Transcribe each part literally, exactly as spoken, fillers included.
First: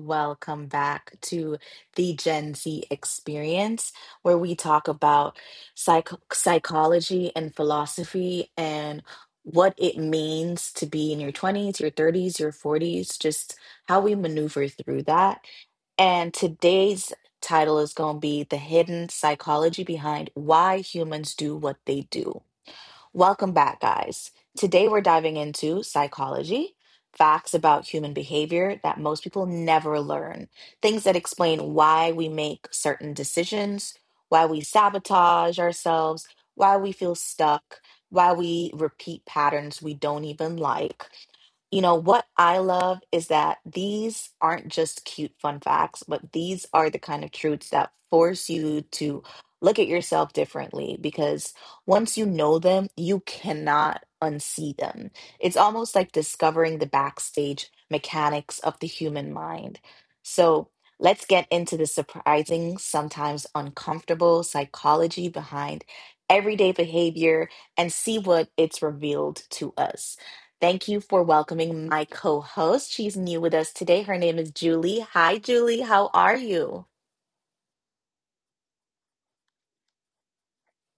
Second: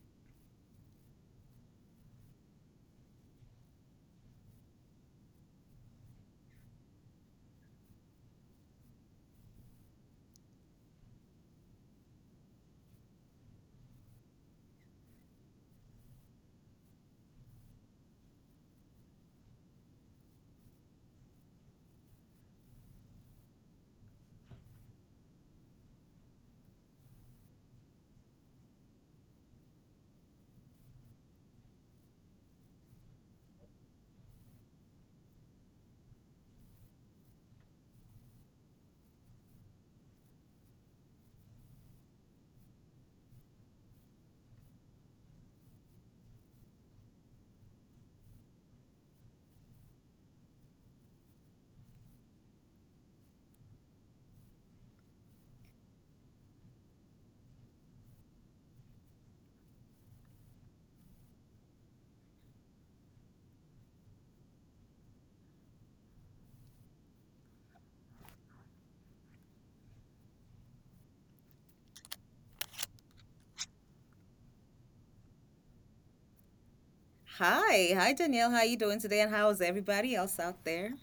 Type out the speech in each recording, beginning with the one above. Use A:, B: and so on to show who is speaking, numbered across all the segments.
A: Welcome back to the Gen Z experience, where we talk about psych psychology and philosophy and what it means to be in your twenties, your thirties, your forties, just how we maneuver through that. And today's title is going to be The Hidden Psychology Behind Why Humans Do What They Do. Welcome back, guys. Today we're diving into psychology, facts about human behavior that most people never learn, things that explain why we make certain decisions, why we sabotage ourselves, why we feel stuck, why we repeat patterns we don't even like. You know, what I love is that these aren't just cute fun facts, but these are the kind of truths that force you to look at yourself differently, because once you know them, you cannot unsee them. It's almost like discovering the backstage mechanics of the human mind. So let's get into the surprising, sometimes uncomfortable psychology behind everyday behavior and see what it's revealed to us. Thank you for welcoming my co host. She's new with us today. Her name is Julie. Hi, Julie. How are you?
B: Hi, hi Danielle. How you doing today, and how is everybody else out there?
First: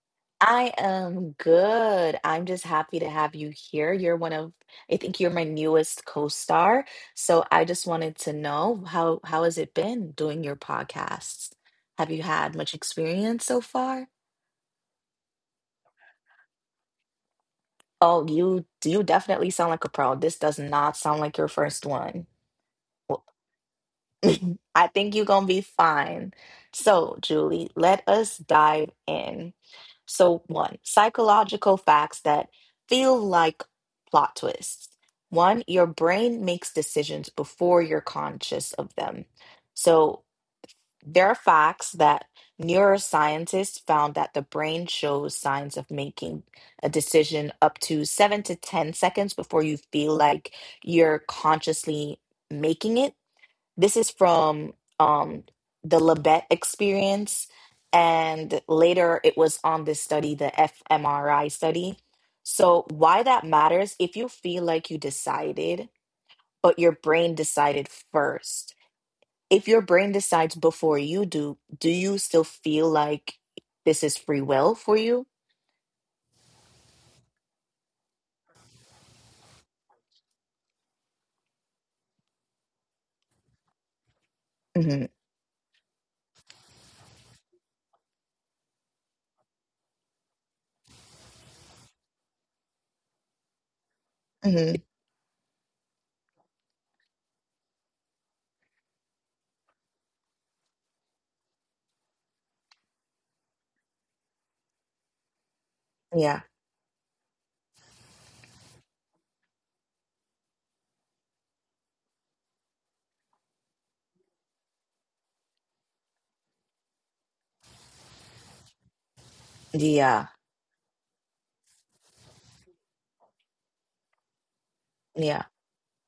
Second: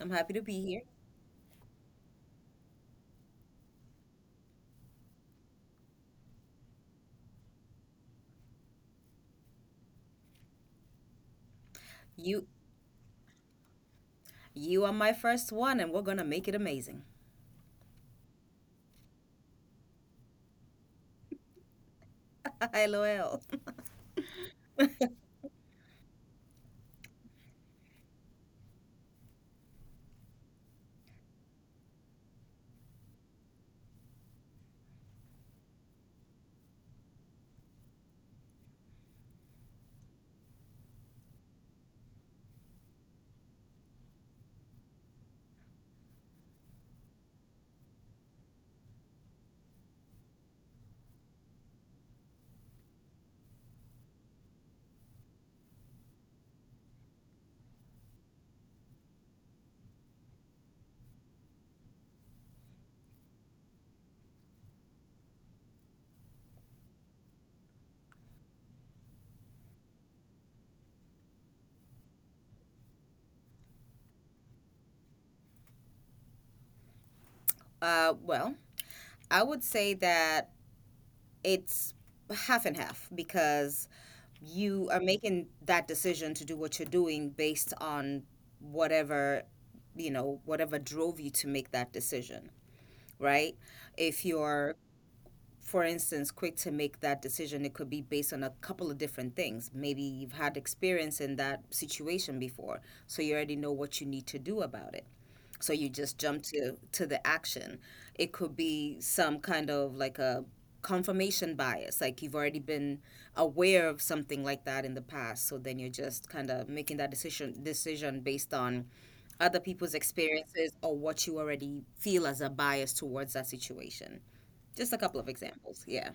B: I'm happy to be
A: I
B: here.
A: am good. I'm just happy to have you here. You're one of, I think you're my newest co-star. So I just wanted to know how how has it been doing your podcasts? Have you
B: You,
A: had much experience so far?
B: you are my first one, and we're gonna make it amazing.
A: Oh, you you definitely sound like a pro. This does not sound like your first one.
B: LOL.
A: I think you're going to be fine. So, Julie, let us dive in. So, one, psychological facts that feel like plot twists. One, your brain makes decisions before you're conscious of them. So, there are facts that neuroscientists found that the brain shows signs of making a decision up to seven to ten seconds before you feel like you're consciously making it. This is from um, the Labette experience. And later it was on this study, the fMRI study. So, why that matters, if you feel like you decided, but your brain decided first, if your brain decides before you do, do you still feel like this is free will for you?
B: Uh, well, I would say that it's half and half because you are
A: Hmm.
B: making that decision to do what you're doing based on whatever, you know whatever drove you to make that decision, right? If you're,
A: Hmm.
B: for instance, quick to make that decision, it could be based on a couple of different things. Maybe you've had experience in that situation before, so you already know what you need to do about it. So you just
A: Yeah.
B: jump to to the action. It could be some kind of like a confirmation bias, like you've already been aware of something like that in the past. So then you're just kind of making that decision decision based on other people's
A: Yeah.
B: experiences or what you already feel as a bias towards that situation. Just a couple of
A: Yeah.
B: examples. Yeah.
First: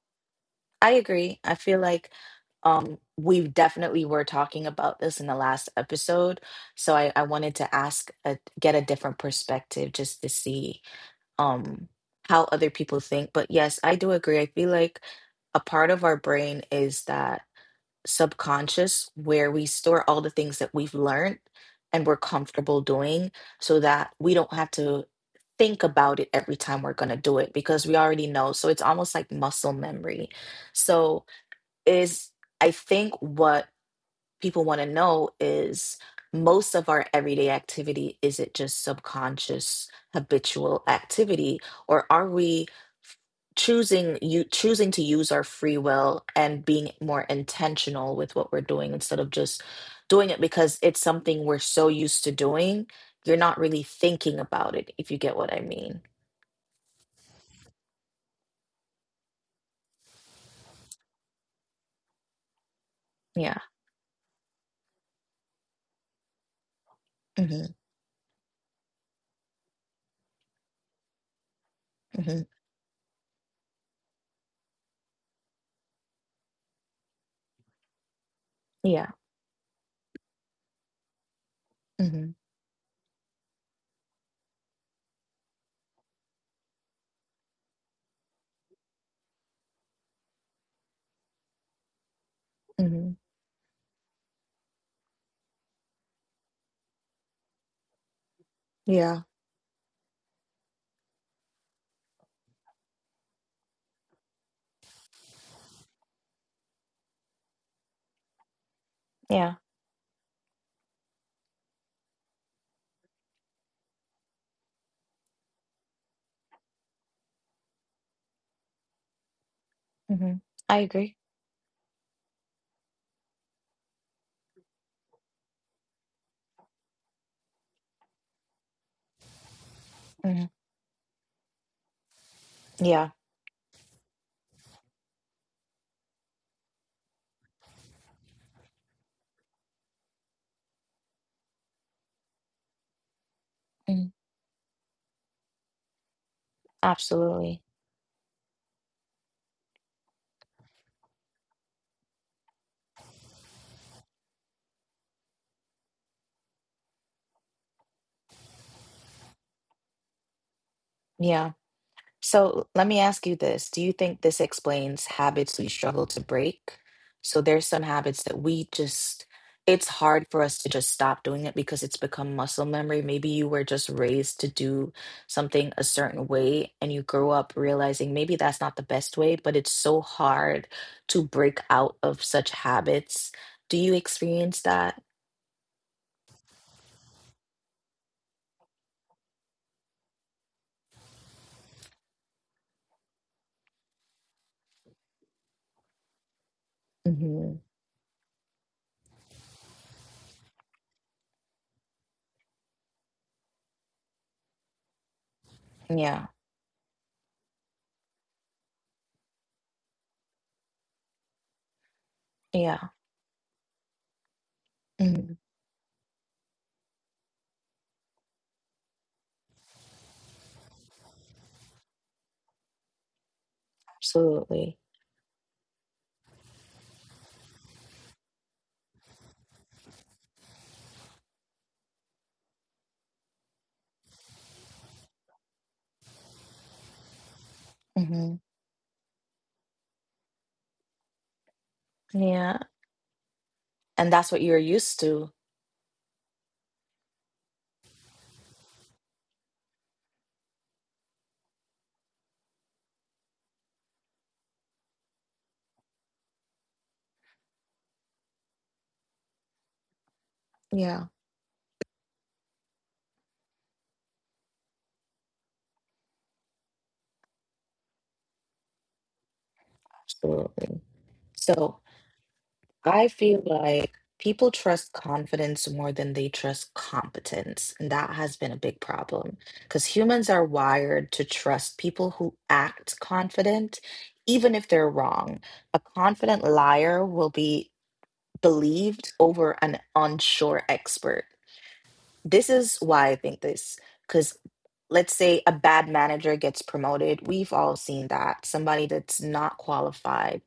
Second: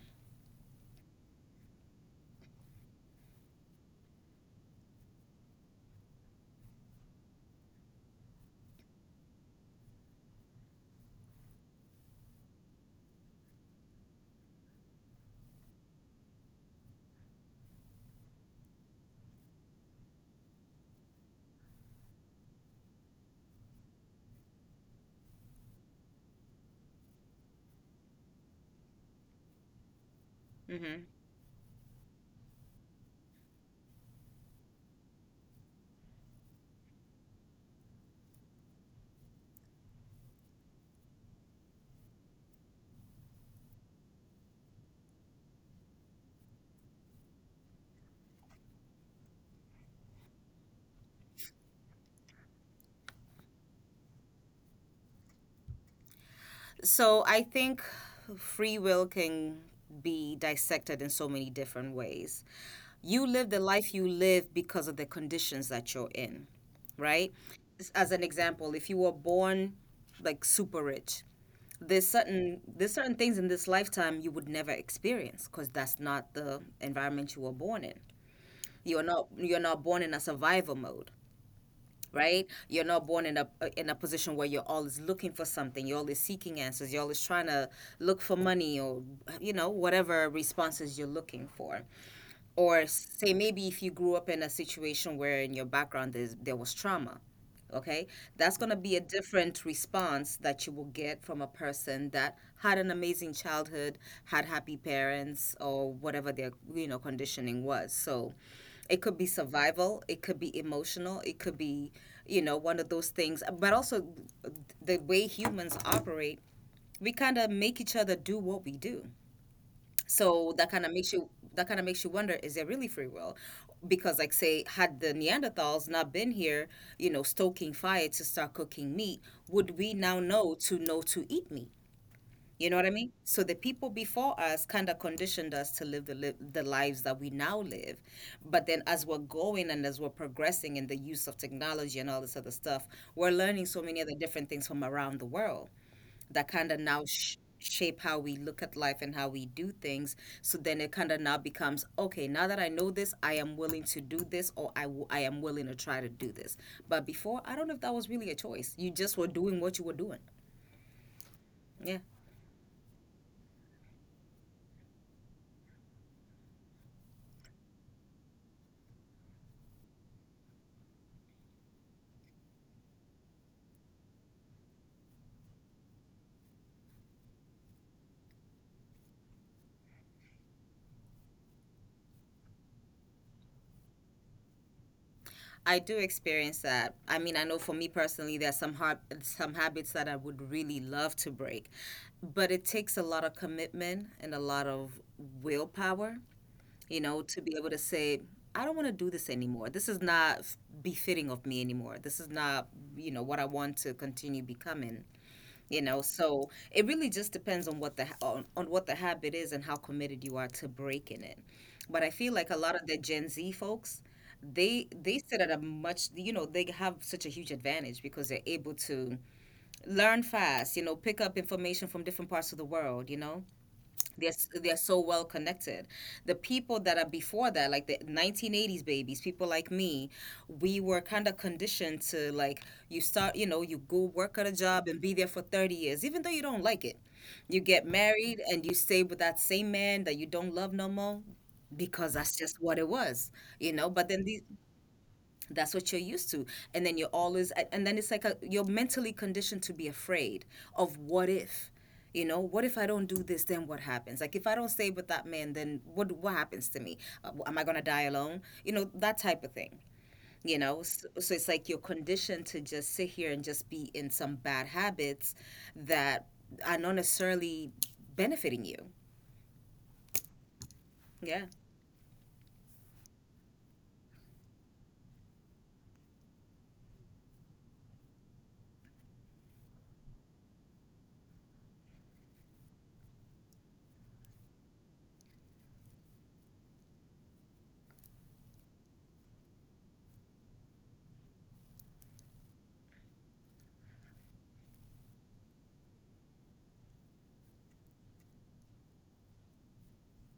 A: I agree. I feel like um, we definitely were talking about this in the last episode, so I, I wanted to ask, a, get a different perspective just to see um, how other people think. But yes, I do agree. I feel like a part of our brain is that subconscious where we store all the things that we've learned and we're comfortable doing, so that we don't have to think about it every time we're going to do it, because we already know. So it's almost like muscle memory.
B: Mm-hmm.
A: So is, I think what people want to know is, most of our everyday activity, is it just subconscious habitual activity, or are we choosing, you choosing to use our free will and being more intentional with what we're doing, instead of just doing it because it's something we're so used to doing you're not really thinking about it, if you get what I mean?
B: So I think free will can be dissected in so many different ways. You live
A: Yeah.
B: the life you live because of the conditions that you're in, right?
A: Hmm.
B: As an example, if you were born like super rich, there's
A: Hmm.
B: certain there's certain things in this lifetime you would never experience because that's not the environment you were born in.
A: Yeah.
B: You're not you're not born in a survival mode.
A: Hmm.
B: Right, you're not born in a uh, in a position where you're always looking for something, you're always seeking answers, you're always trying to look for money, or you know, whatever responses you're looking for. Or
A: Hmm.
B: say maybe if you grew up in a situation where in your background there's, there was trauma, okay, that's going to be a
A: Yeah.
B: different response that you will get from a person that had an amazing childhood, had happy parents, or whatever their, you know, conditioning was. So it could be
A: Yeah.
B: survival, it could be emotional, it could be, you know, one of those things. But also the way humans operate, we kind of make each other do what we do.
A: Hmm.
B: So that
A: I
B: kind of
A: agree.
B: makes you that kind of makes you wonder, is there really free will? Because like say, had the Neanderthals not been here, you know, stoking fire to start cooking meat, would we now know to know to eat meat? You know what I
A: Yeah,
B: mean? So the people before us kind of conditioned us to live the li- the lives that we now live. But then as we're going and as we're progressing in the use of technology and all this other stuff, we're learning so many
A: mm,
B: other different things from around the world that kind of now sh-
A: absolutely.
B: shape how we look at life and how we do things. So then it kind of now becomes, okay, now that I know this, I am willing to do this, or I, w- I am willing to try to do this. But before, I don't know if that was really a choice. You just were doing what you were doing.
A: Yeah.
B: Yeah.
A: So let me ask you this. Do you think this explains habits we struggle to break? So there's some habits that we just, it's hard for us to just stop doing it because it's become muscle memory. Maybe you were just raised to do something a certain way and you grew up realizing maybe that's not the best way, but it's so hard to break out of such habits. Do you experience that?
B: I do experience that. I mean, I know for me personally, there's some hard, some habits that I would really love to break, but it takes a lot of commitment and a lot of willpower, you know, to
A: Hmm.
B: be able to say, I don't want to do this anymore. This is not f- befitting of me anymore. This is not, you know, what I want to continue becoming. You know,
A: Yeah.
B: so it really just depends on what the ha- on, on what the habit is and how committed you are to breaking it. But I feel like a lot of
A: Yeah.
B: the Gen Z folks, they they
A: Mhm.
B: sit at a much, you know, they have such a huge advantage because they're able to learn fast. You know, pick up information from different parts of the world. You know, they're s-
A: Absolutely.
B: they're so well connected. The people that are before that, like the nineteen eighties babies, people like me, we were kind of conditioned to like, you start, you know, you go work at a job and be there for thirty years, even though you don't like it. You get
A: Mm-hmm.
B: married and you stay with that same man that you don't love no more because that's
A: Yeah.
B: just what it was, you know. But
A: And
B: then
A: that's what
B: these,
A: you're used to.
B: that's what you're used to. And then you're always, and then it's like a, you're mentally conditioned to be afraid of what if, you know, what if I don't do this, then what happens? Like if I don't stay with that man, then what what happens to me? Uh, am I going to die alone? You know, that type of thing. You know,
A: Yeah.
B: so, so it's like you're conditioned to just sit here and just be in some bad habits that are not necessarily benefiting you.
A: Absolutely.
B: Yeah.
A: So I feel like people trust confidence more than they trust competence. And that has been a big problem, because humans are wired to trust people who act confident, even if they're wrong. A confident liar will be believed over an unsure expert. This is why I think this, because, let's say a bad manager gets promoted. We've all seen that. Somebody that's not qualified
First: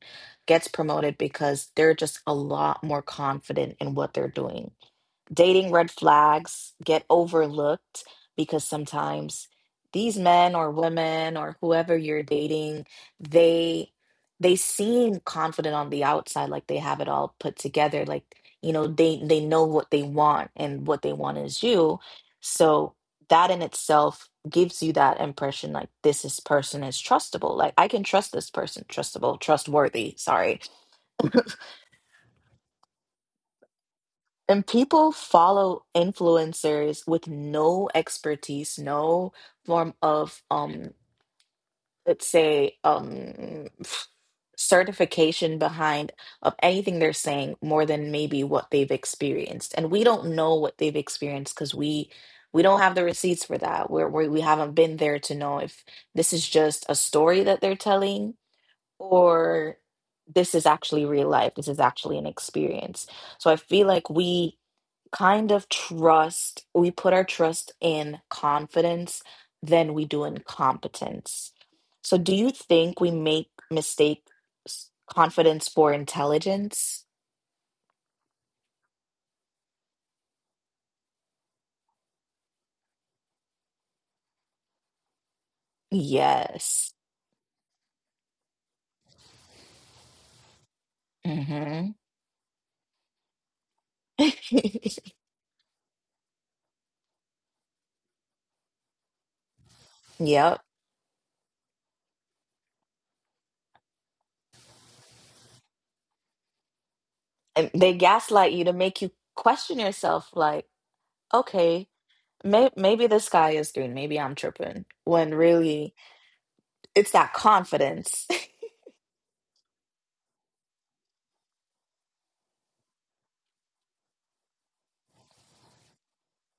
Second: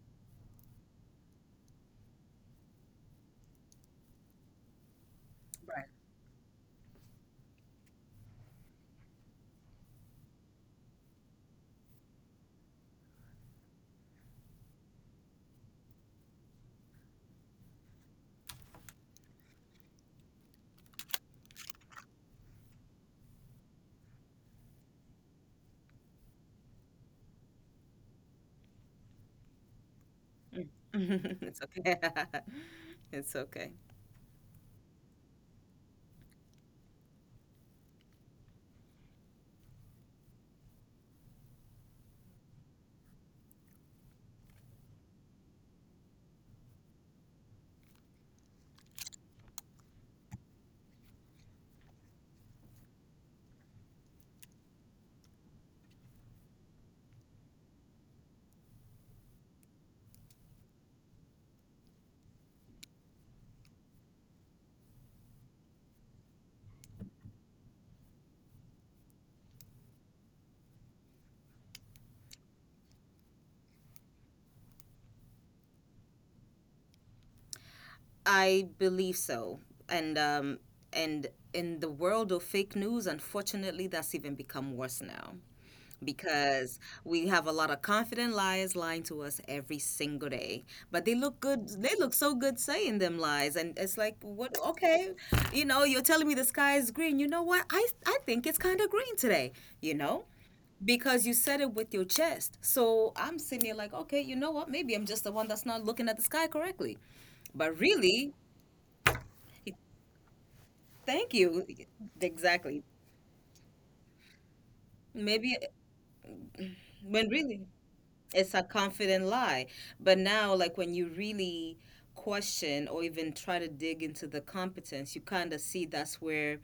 A: gets promoted because they're just a lot more confident in what they're doing. Dating
B: Right.
A: red flags get overlooked because sometimes these men or women or whoever you're dating, they they seem confident on the outside, like they have it all put together, like, you know, they they know what they want and what they want is you. So that in itself gives you that impression, like this is person is trustable, like I can trust this person. Trustable, trustworthy, sorry.
B: It's okay. It's okay.
A: And people follow influencers with no expertise, no form of um, let's say um certification behind of anything they're saying, more than maybe what they've experienced. And we don't know what they've experienced, because we we don't have the receipts for that. We're, we we haven't been there to know if this is just a story that they're telling, or this is actually real life. This is actually an experience. So I feel like we kind of trust, we put our trust in confidence than we do in competence. So do you think we make mistake s- confidence for intelligence?
B: I believe so, and um, and in the world of fake news, unfortunately, that's even become worse now, because
A: Yes.
B: we have a lot of confident liars lying to us every single day. But they look good. They
A: Hmm.
B: look so good saying them lies, and it's like, what? Okay, you know, you're telling me the sky is green. You know what? I I think it's kind of green today. You know,
A: Yep.
B: because you said it with your chest. So I'm sitting here like, okay, you know what? Maybe I'm just the one that's not looking at the sky correctly.
A: And
B: But
A: they
B: really,
A: gaslight you to make you question yourself, like,
B: thank you.
A: okay, may-
B: Exactly.
A: maybe the sky is green, maybe I'm tripping, when
B: Maybe
A: really it's
B: when
A: that
B: really,
A: confidence.
B: it's a confident lie. But now, like when you really question or even try to dig into the competence, you kind of see that's where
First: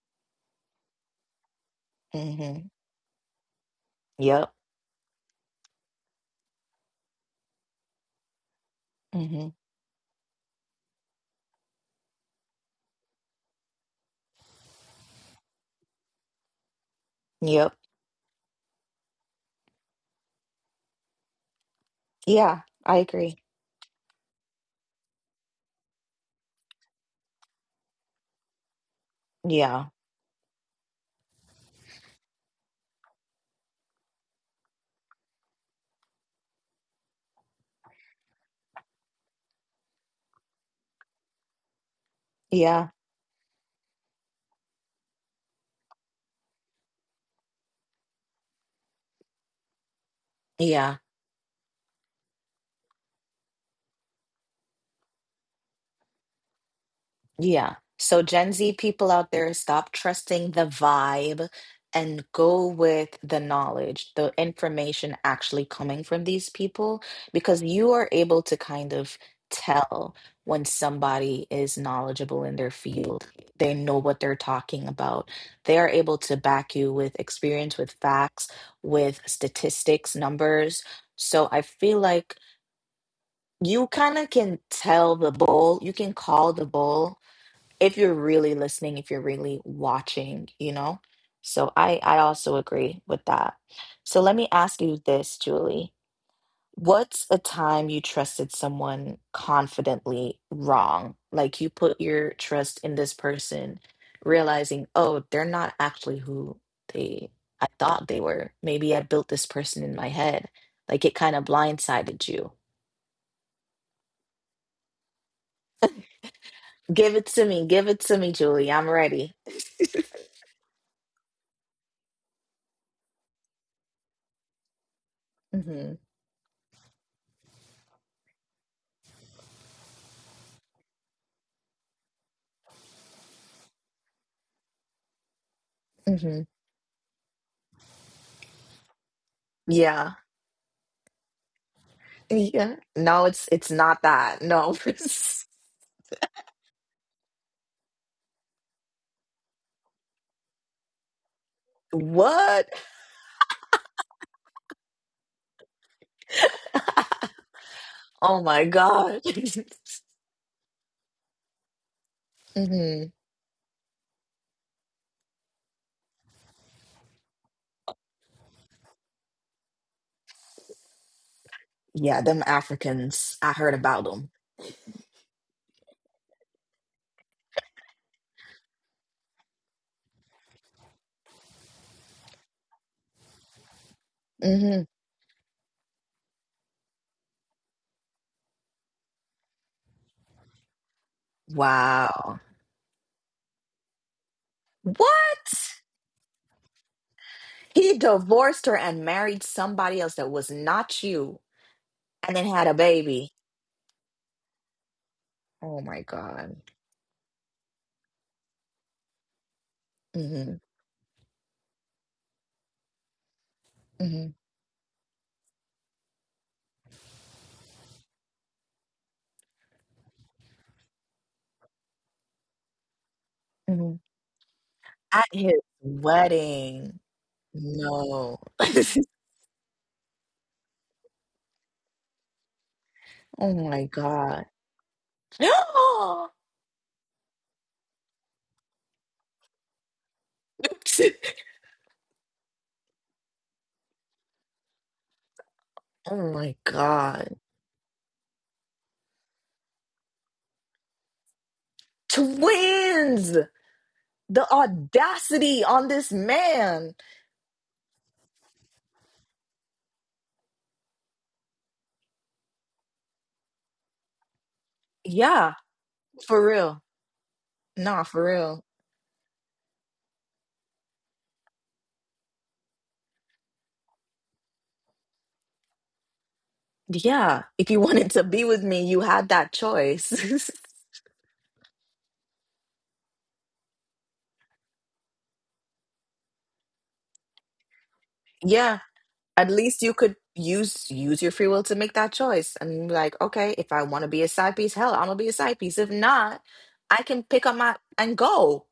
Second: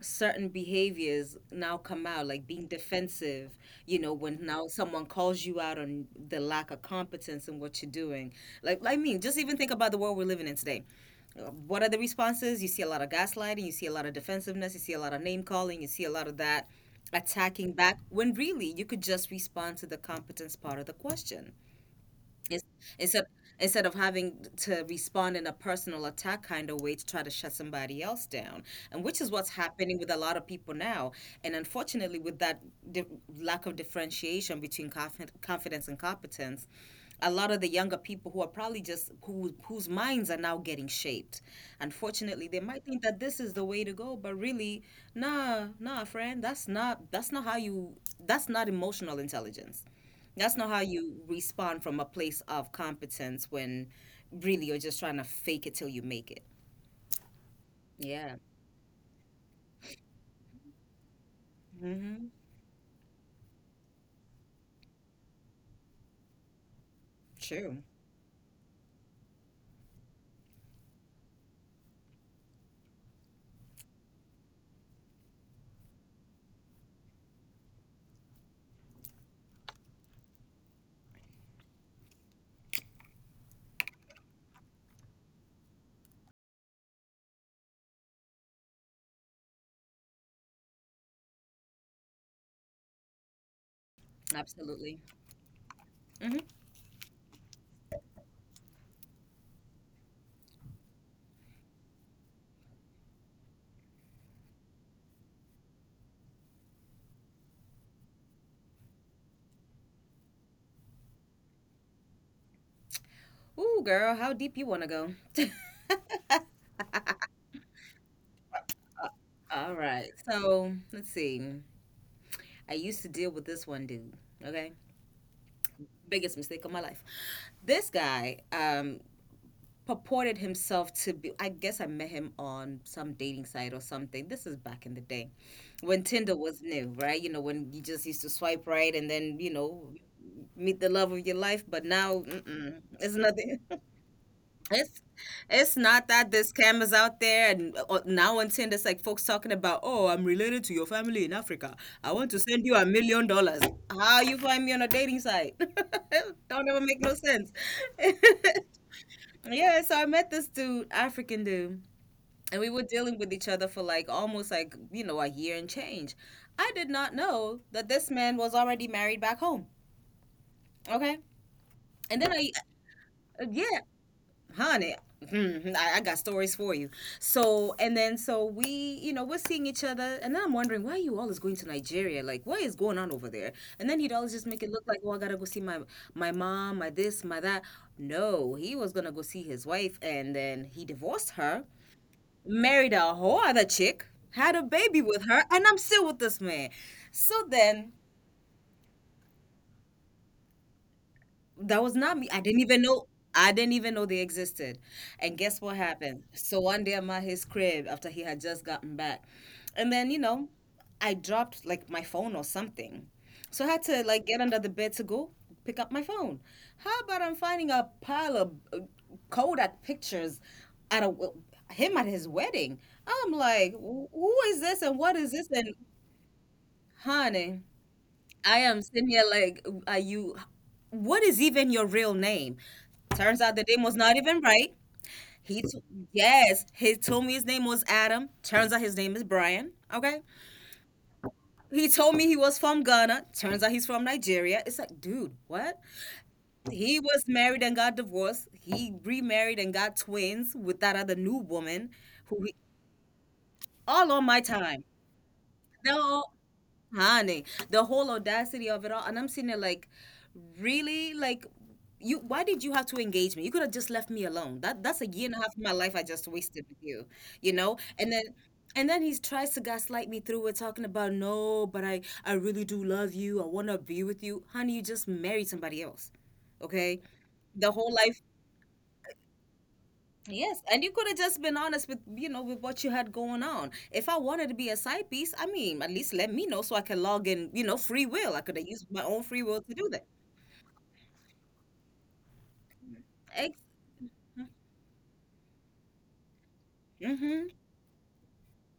B: certain behaviors now come out, like being
A: Hmm.
B: defensive, you know, when
A: Yep.
B: now someone calls you out on the lack of competence in what you're doing. Like, I mean, just
A: Hmm.
B: even think about the world we're living in today. Uh, What are the responses? You see a lot of gaslighting, you see a lot of defensiveness, you see a lot of name calling, you see a lot of that
A: Yep.
B: attacking back when really you could just respond to the competence part of the question. Yes.
A: Yeah. I
B: Instead
A: agree.
B: instead of having to respond in a personal attack kind of way to try to shut somebody else down. And which is what's
A: Yeah,
B: happening with a lot of people now. And unfortunately, with that di- lack of differentiation between confi- confidence and competence, a lot of the younger people who are probably just who, whose minds are now getting shaped. Unfortunately, they might
A: yeah,
B: think that this is the way to go, but really, nah, nah, friend, that's not that's not how you that's not emotional intelligence. That's not how
A: yeah,
B: you respond from a place of competence when really you're just trying to fake it till you make it.
A: yeah. So,
B: Yeah.
A: Gen Z people out there, stop trusting the vibe and
B: Mm-hmm.
A: go with the knowledge, the information actually coming from these people, because
B: True.
A: you are able to kind of tell when somebody is knowledgeable in their field. They know what they're talking about. They are able to back you with experience, with facts, with statistics, numbers. So, I feel like you kind of can tell the bull, you can call the bull if you're really listening, if you're really watching, you know? So I I also agree with that. So let me ask you
B: Absolutely.
A: this, Julie.
B: Mm-hmm.
A: What's a time you trusted someone confidently wrong? Like, you put your trust in this person, realizing, oh, they're not actually who they I thought they were. Maybe I built this person in my head. Like it kind of blindsided you.
B: Ooh, girl, how deep you want to go?
A: Give it to me. Give it to me, Julie. I'm ready.
B: All right. So let's see. I used to deal with this one dude. Okay.
A: Hmm.
B: Biggest mistake of my life. This guy, um, purported himself to be, I guess I met him on some dating site or something. This is back in the day when Tinder
A: Hmm.
B: was new, right? You know, when you just used to swipe right and then, you know,
A: Yeah.
B: meet the love of your life, but now
A: Yeah.
B: mm-mm, it's
A: No, it's
B: nothing.
A: it's not that. No.
B: It's it's not that, there's scammers out there, and uh, now on Tinder, it's like folks talking about, oh, I'm related to your family in Africa. I want to send
A: What?
B: you a million dollars. How you find me on a dating site? Don't ever make no sense.
A: Oh my God.
B: Yeah, so I met this dude, African dude, and we were
A: Hmm.
B: dealing with each other for like almost like, you know, a year and change. I did not know that this man was already married back home. Okay? And
A: Yeah,
B: then
A: them
B: I,
A: Africans. I heard
B: yeah,
A: about them.
B: honey, mhm, I, I got stories for you. So, and then so we, you know, we're seeing each other, and then I'm wondering, why are you always going to Nigeria? Like, what is going on over there? And then he'd always just make it look
A: Hmm.
B: like, oh, I gotta go see my my mom, my this, my that. No, he was gonna go see his wife, and then he divorced her,
A: Wow.
B: married a whole other chick, had a baby with her,
A: What?
B: and I'm still with this man. So then,
A: He divorced her and married somebody else that was not you,
B: that was not me.
A: and
B: I
A: then
B: didn't
A: had a
B: even know.
A: baby.
B: I didn't even know they existed. And guess what
A: Oh my
B: happened? So
A: God.
B: one day I'm at his crib after he had just gotten back. And then, you know,
A: Hmm.
B: I dropped like my phone or something. So I had to like
A: Hmm.
B: get under the bed to go pick up my phone. How about I'm finding a pile of uh, Kodak pictures at a w- him at his wedding? I'm like,
A: Hmm.
B: "Wh- who is this and what
A: At
B: is this?
A: his
B: And
A: wedding.
B: honey,
A: No.
B: I am sitting here like, are you? What is even your real name? Turns
A: Oh
B: out the name
A: my
B: was not even
A: God.
B: right. He t- yes, he told me his name was Adam. Turns out his name is Brian. Okay. He told me he was from Ghana. Turns out he's from Nigeria. It's like, dude, what?
A: Oh my
B: He was
A: God.
B: married and got divorced. He remarried and got twins with that other new woman who he,
A: Twins!
B: all on my
A: The
B: time.
A: audacity on this
B: No,
A: man.
B: honey, the whole audacity of it all. And I'm sitting there like, really, like, you, why did you have to engage me? You could have just left me alone. That that's a year and a half
A: Yeah,
B: of my life I just
A: for
B: wasted with
A: real.
B: you. you know
A: Nah,
B: and then
A: for real.
B: and then he tries to gaslight me through it, talking about, "No, but i i really do love you. I want to be with you." Honey, you just married somebody else. Okay.
A: Yeah,
B: The
A: if you
B: whole
A: wanted
B: life.
A: to be with me, you had that choice.
B: Yes, and you could have just been honest with, you know with what you had going on. If I wanted to be a side piece, I mean, at least let me know so I can log in. You know, free will. I could have
A: Yeah,
B: used my own free
A: at
B: will to
A: least
B: do
A: you
B: that.
A: could use use your free will to make that choice and be like, okay,
B: Ex-
A: if I want to be a side piece, hell, I'm gonna be a side piece. If not, I can
B: hmm.
A: pick up my and go.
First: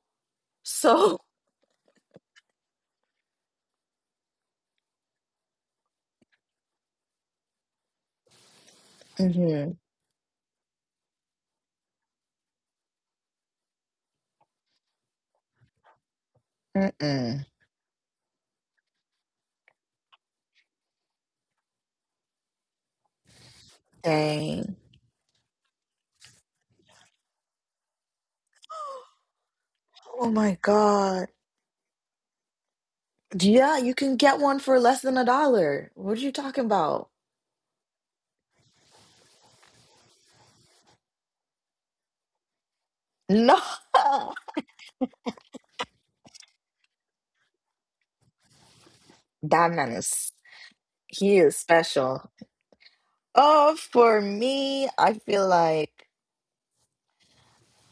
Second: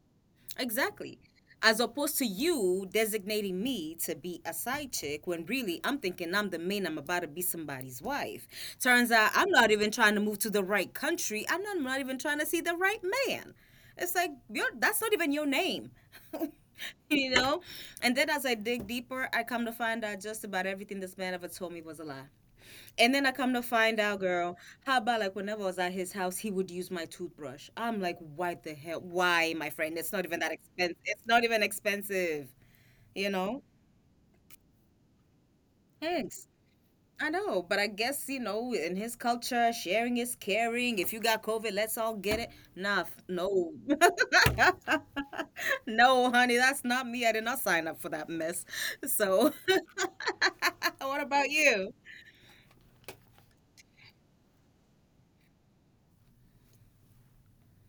B: Exactly.
A: So,
B: As opposed to you designating me to be a side chick when really I'm thinking I'm the main. I'm about to be somebody's wife. Turns out I'm not
A: mm-hmm.
B: even trying to move to the right country. I'm not, I'm not even trying to see the right man. It's like you're, that's not even your name. You
A: Mm-mm.
B: know? And then as I dig deeper, I come to find out just about everything this man ever told me was a lie. And then I come to find out, girl,
A: Dang.
B: how about, like, whenever I was at his house, he would use my toothbrush? I'm like, why the hell? Why, my friend? It's
A: Oh
B: not even
A: my
B: that expensive.
A: God.
B: It's not even expensive, you know?
A: Yeah, you can get one for less than a dollar. What are you
B: Thanks.
A: talking about?
B: I know, but I guess, you know, in his culture, sharing is caring. If you got COVID, let's all get it. Nah, f-
A: No.
B: no. No, honey, that's not me. I did not sign up for that mess. So,
A: That man is,
B: what
A: he
B: about
A: is
B: you?
A: special. Oh, for me, I feel like,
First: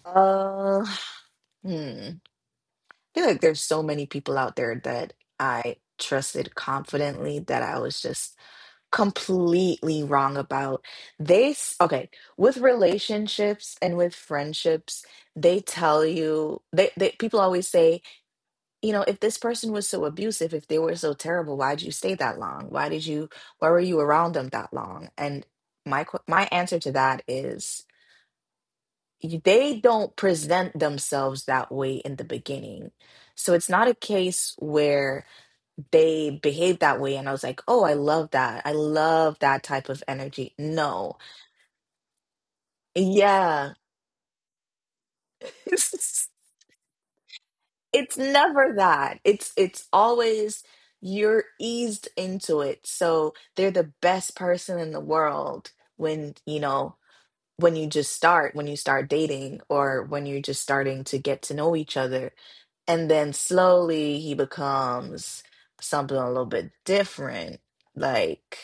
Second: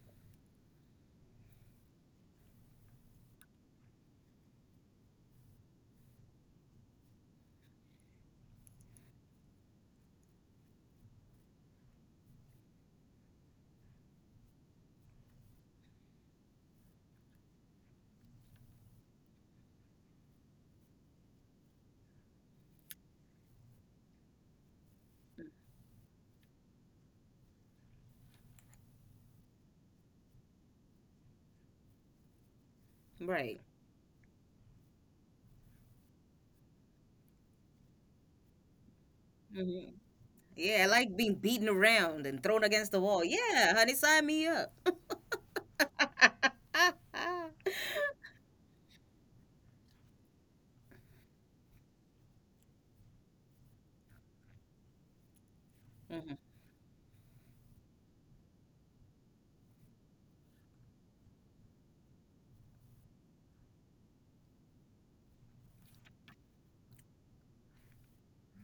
A: uh, hmm. I feel like there's so many people out there that I trusted confidently that I was just completely wrong about. They, s- okay, with relationships and with friendships, they tell you, they, they people always say, you know, if this person was so abusive, if they were so terrible, why did you stay that long? Why did you, why were you around them that long? And my que- my answer to that is, y- they don't present themselves that way in the beginning. So
B: Right.
A: it's not a case where they behave that way and I was like, "Oh, I love that. I love that
B: Hmm.
A: type of energy."
B: Yeah, I like
A: No.
B: being beaten around and thrown against the wall.
A: Yeah.
B: Yeah, honey, sign me up.
A: It's never that. It's it's always you're eased into it, so they're the best person in the world when
B: Hmm.
A: you know when you just start when you start dating or when you're just starting to get to know each other. And then slowly he becomes something a little bit different, like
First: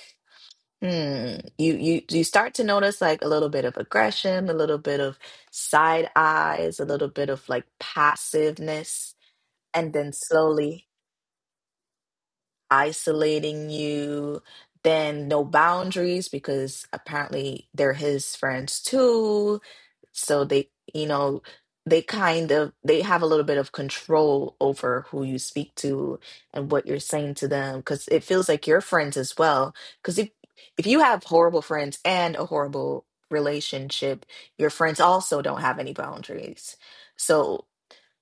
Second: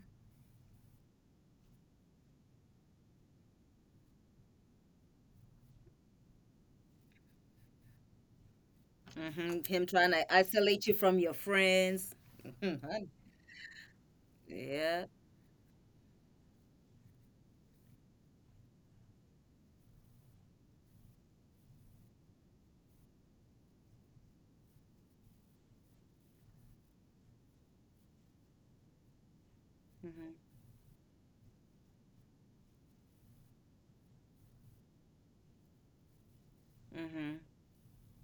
A: hmm you you you start to notice like a little bit of aggression, a little bit of side eyes, a little bit of like passiveness.
B: Hmm. Him
A: And then
B: trying to
A: slowly
B: isolate you from your friends. Hmm. Honey.
A: isolating you,
B: Yeah.
A: then no boundaries because apparently they're his friends too. So they, you know they kind of, they have a little bit of control over who you speak to and what you're saying to them, because it feels like your friends as well. Because if
B: Hmm.
A: if you have horrible friends and a horrible relationship, your friends also don't have any boundaries.
B: Hmm.
A: So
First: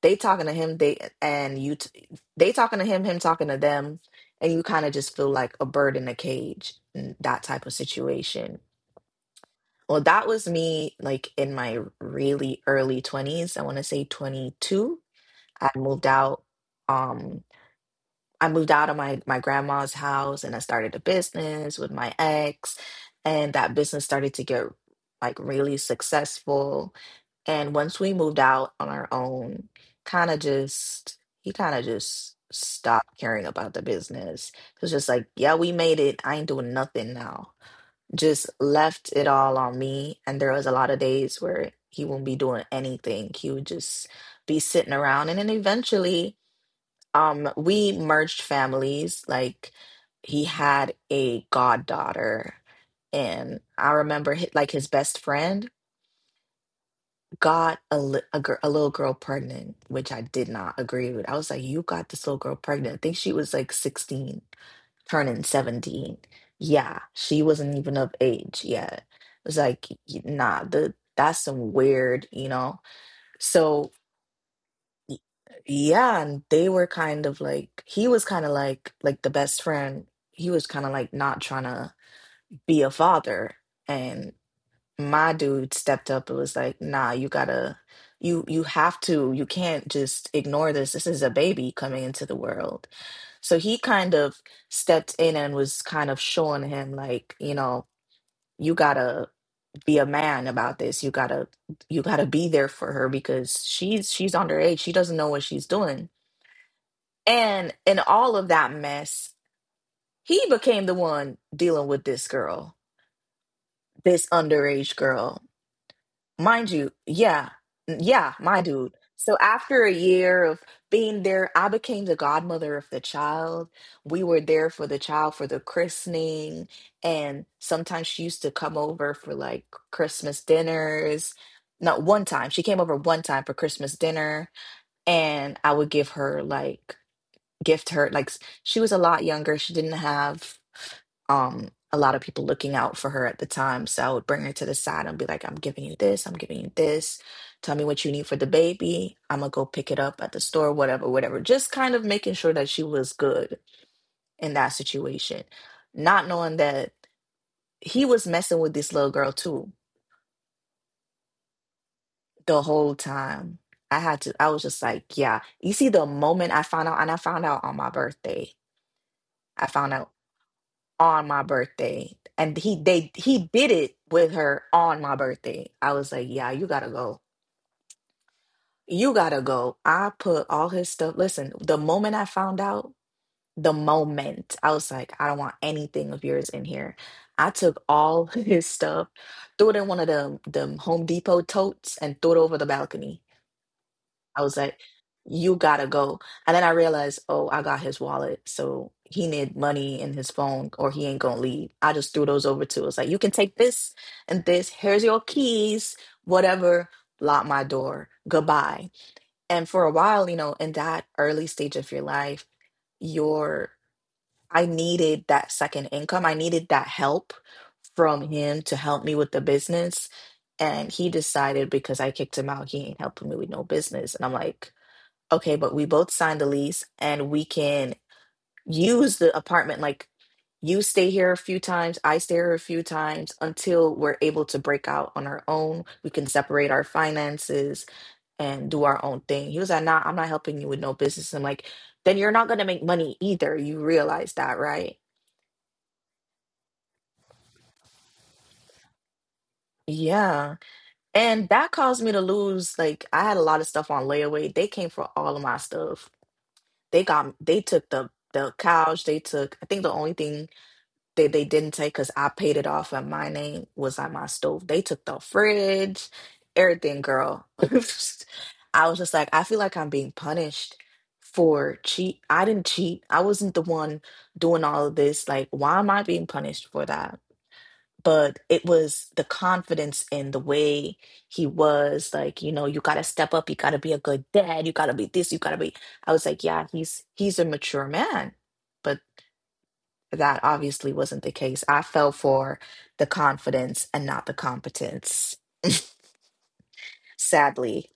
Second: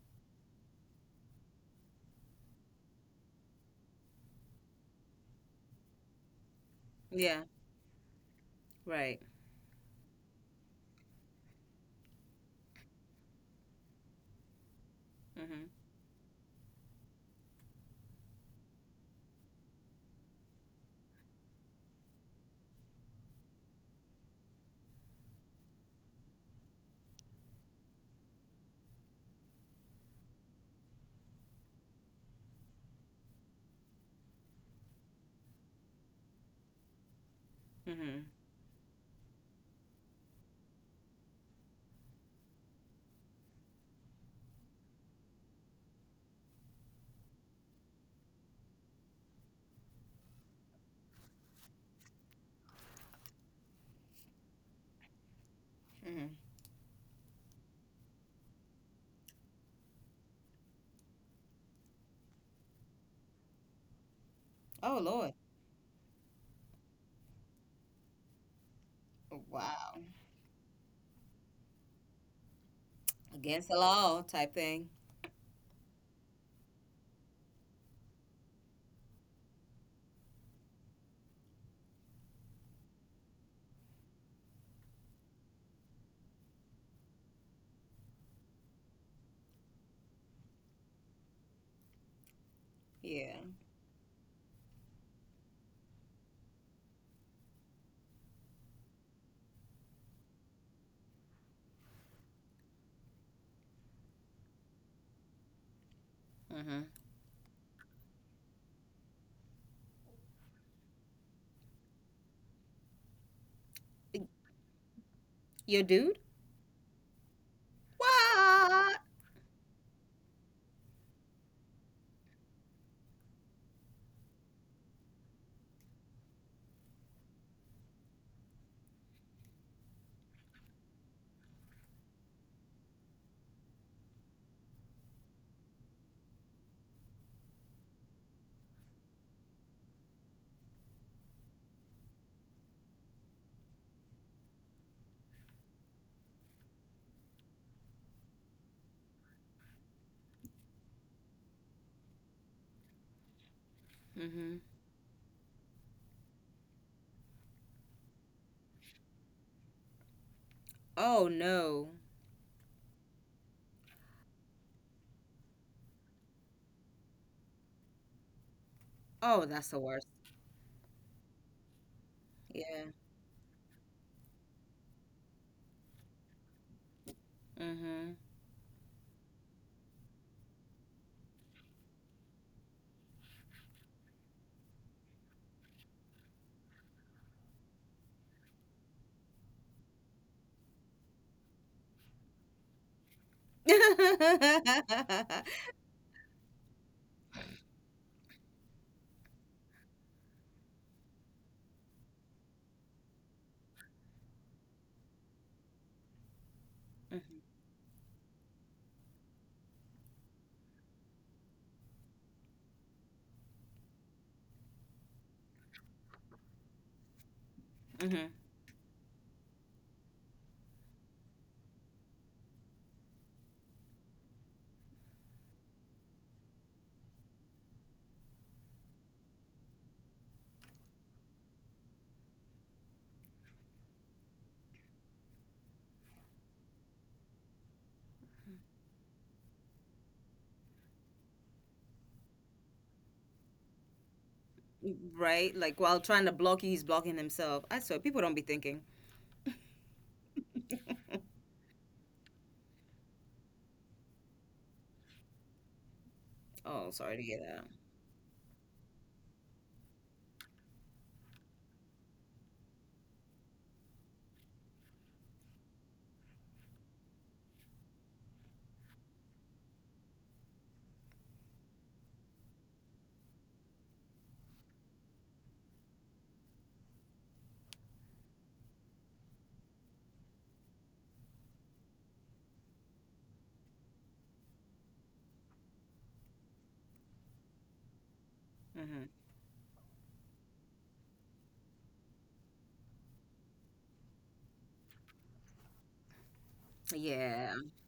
A: they talking to him, they and you t- they talking to him, him talking to them, and you kind of just feel like a bird in a cage, in
B: Yeah.
A: that type of situation.
B: Right.
A: Well, that was me like in my really early twenties. I want to say twenty-two.
B: Hmm.
A: I moved out. Um I moved out of my my grandma's house and I started a business with my ex, and that business started to get like really successful. And once we moved out on our own, kind of just he kind of just stopped caring about the business. It was just like, yeah, we made it. I ain't doing nothing now.
B: Hmm.
A: Just left it all on me. And there was a lot of days where he wouldn't be doing anything. He would just be sitting around. And then eventually um we merged families. Like, he had a goddaughter, and I remember hi like his best friend
B: Hmm.
A: got a, li- a, gir- a little girl pregnant, which I did not agree with. I was like, you got this little girl pregnant? I think she was like sixteen
B: Oh Lord.
A: turning seventeen. Yeah, she wasn't even of age yet. It was like
B: Wow.
A: y- nah, the that's some weird, you know
B: Against the
A: so
B: law type thing.
A: Y- yeah, and they were kind of like, he was kind of like like the best friend. He was kind of like not trying to be a father, and my dude stepped up and was like, "Nah, you gotta, you you have to, you can't just ignore this. This is a baby coming into the world."
B: Yeah.
A: So he kind of stepped in and was kind of showing him like, you know, you gotta be a man about this. You gotta, you gotta be there for her because she's she's underage. She doesn't know what she's doing.
B: Hmm.
A: And in all of that mess, he became the one dealing with this girl, this underage girl.
B: Your dude?
A: Mind you, yeah, yeah, my dude.
B: What?
A: So after a year of being there, I became the godmother of the child. We were there for the child for the christening. And sometimes she used to come over for like Christmas dinners. Not one time. She came over one time for Christmas dinner. And I would give her like, gift her like s- she was a lot younger, she didn't have um a lot of people looking out for her at the time. So I would bring her to the side and be like, I'm giving you this, I'm giving you this, tell me what you need for the baby, I'm gonna go pick it up at the store, whatever, whatever, just kind of making sure that she was good in that
B: Hmm.
A: situation, not knowing that he was messing with this little girl too
B: Oh no.
A: the whole time. I had to I was just like, yeah, you see, the moment I found out, and I found out on my birthday,
B: Oh,
A: I
B: that's the
A: found out
B: worst.
A: on my birthday, and he
B: Yeah.
A: they he did it with her on my birthday. I was like, yeah, you gotta go.
B: Mhm.
A: You gotta go. I put all his stuff, listen, the moment I found out, the moment, I was like, I don't want anything of yours in here. I took all his stuff, threw it in one of the them Home Depot totes and threw it over the balcony. I was like, you gotta go. And then I realized, oh, I got his wallet. So he need money in his phone or he ain't gonna leave. I just threw those over to us. Like, you can take this and this. Here's your keys, whatever. Lock my door. Goodbye. And for a while, you know, in that early stage of your life, your I needed that second income. I needed that help from
B: Hmm.
A: him to help me with the business. And he decided because I kicked him out, he ain't helping me with no business. And I'm like, okay, but we both signed the lease and we can use the apartment, like, you stay here a few times, I stay here a few times until we're able to break out on our own. We can separate our finances and do our own thing. He was like, nah, I'm not helping you with no business. I'm like, then you're not going to make money either. You realize that, right?
B: Right? Like while trying to block you, he's blocking himself. I swear, people don't be thinking.
A: Yeah. And that caused me to lose. Like, I had a lot of stuff on layaway. They came for all of my stuff.
B: Oh,
A: They
B: sorry to
A: got,
B: hear
A: they
B: that.
A: took the, the couch. They took, I think the only thing They they didn't take because I paid it off and my name was on, my stove. They took the fridge, everything, girl. I was just like, I feel like I'm being punished for cheat. I didn't cheat. I wasn't the one doing all of this. Like, why am I being punished for that? But it was the confidence in the way he was. Like, you know, you gotta step up. You gotta be a good dad. You gotta be this. You gotta be. I was like, yeah, he's he's a mature man, but
B: Hmm.
A: that obviously wasn't the case. I fell for the confidence and not the competence,
B: Yeah,
A: sadly.